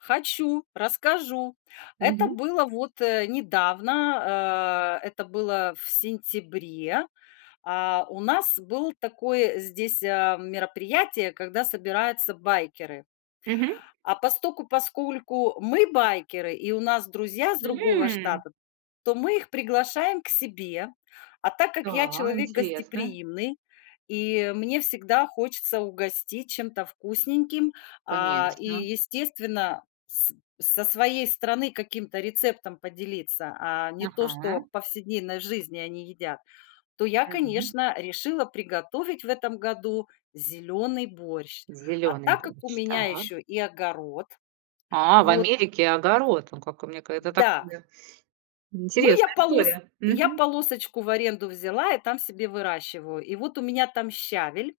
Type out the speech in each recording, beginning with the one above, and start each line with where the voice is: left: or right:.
left: Хочу, расскажу. Это
right: Мгм.
left: было вот, э, недавно, а, это было в сентябре. А, у нас было такое здесь, а, мероприятие, когда собираются байкеры.
right: Мгм.
left: А постольку-поскольку мы байкеры и у нас друзья с другого
right: М.
left: штата, то мы их приглашаем к себе. А так как я
right: Да,
left: человек
right: интересно.
left: гостеприимный и мне всегда хочется угостить чем-то вкусненьким, а, и,
right: Конечно.
left: естественно, с со своей страны каким-то рецептом поделиться, а не то, что в
right: Мгм.
left: повседневной жизни они едят, то я,
right: М.
left: конечно, решила приготовить в этом году зелёный борщ, а
right: Зелёный
left: так как у
right: борщ.
left: меня
right: Так.
left: ещё и огород,
right: А, в
left: вот.
right: Америке огород, о, как у меня какая-то
left: Да.
right: такая
left: Ну, я
right: интересная
left: полос
right: история.
left: я
right: Мгм.
left: полосочку в аренду взяла и там себе выращиваю, и вот у меня там щавель.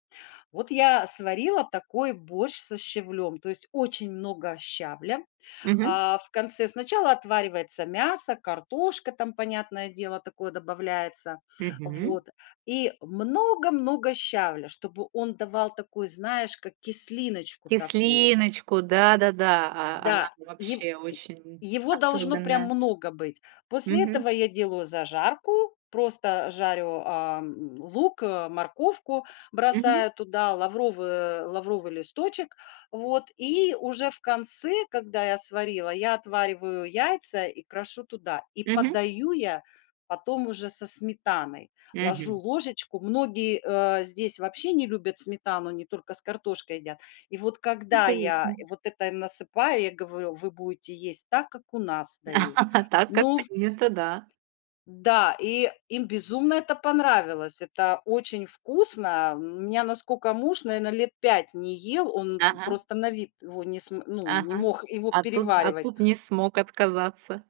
left: Вот я сварила такой борщ со щавлем, то есть очень много щавля,
right: Мгм.
left: а, в конце. Сначала отваривается мясо, картошка там, понятное дело, такое добавляется,
right: Мгм.
left: вот, и много-много щавля, чтобы он давал такую, знаешь, как кислиночку такую.
right: Кислиночку, да-да-да, а она
left: Да,
right: же
left: е е
right: вообще очень
left: его должно прям
right: особенная.
left: много быть. После этого
right: Мгм.
left: я делаю зажарку, просто жарю, ам, лук, э, морковку,
right: Мгм.
left: бросаю туда лавровый э, лавровый листочек, вот, и уже в конце, когда я сварила, я отвариваю яйца и крошу туда, и
right: Мгм.
left: подаю я потом уже со сметаной. Ложу
right: Мгм.
left: ложечку Многие, а, здесь вообще не любят сметану, они только с картошкой едят. И вот когда
right: Ничего не с
left: я
right: ним.
left: вот это им насыпаю, я говорю: "Вы будете есть так, как у нас дают".
right: Так,
left: Но
right: как-то
left: в
right: не это, да.
left: М-да, и им безумно это понравилось. Это очень вкусно. М, у меня, наскока муж, наверно, лет 5 не ел, он
right: Ага.
left: просто на вид его не см ну, не
right: Ага,
left: мог его
right: а тут а
left: переваривать
right: тут не смог отказаться.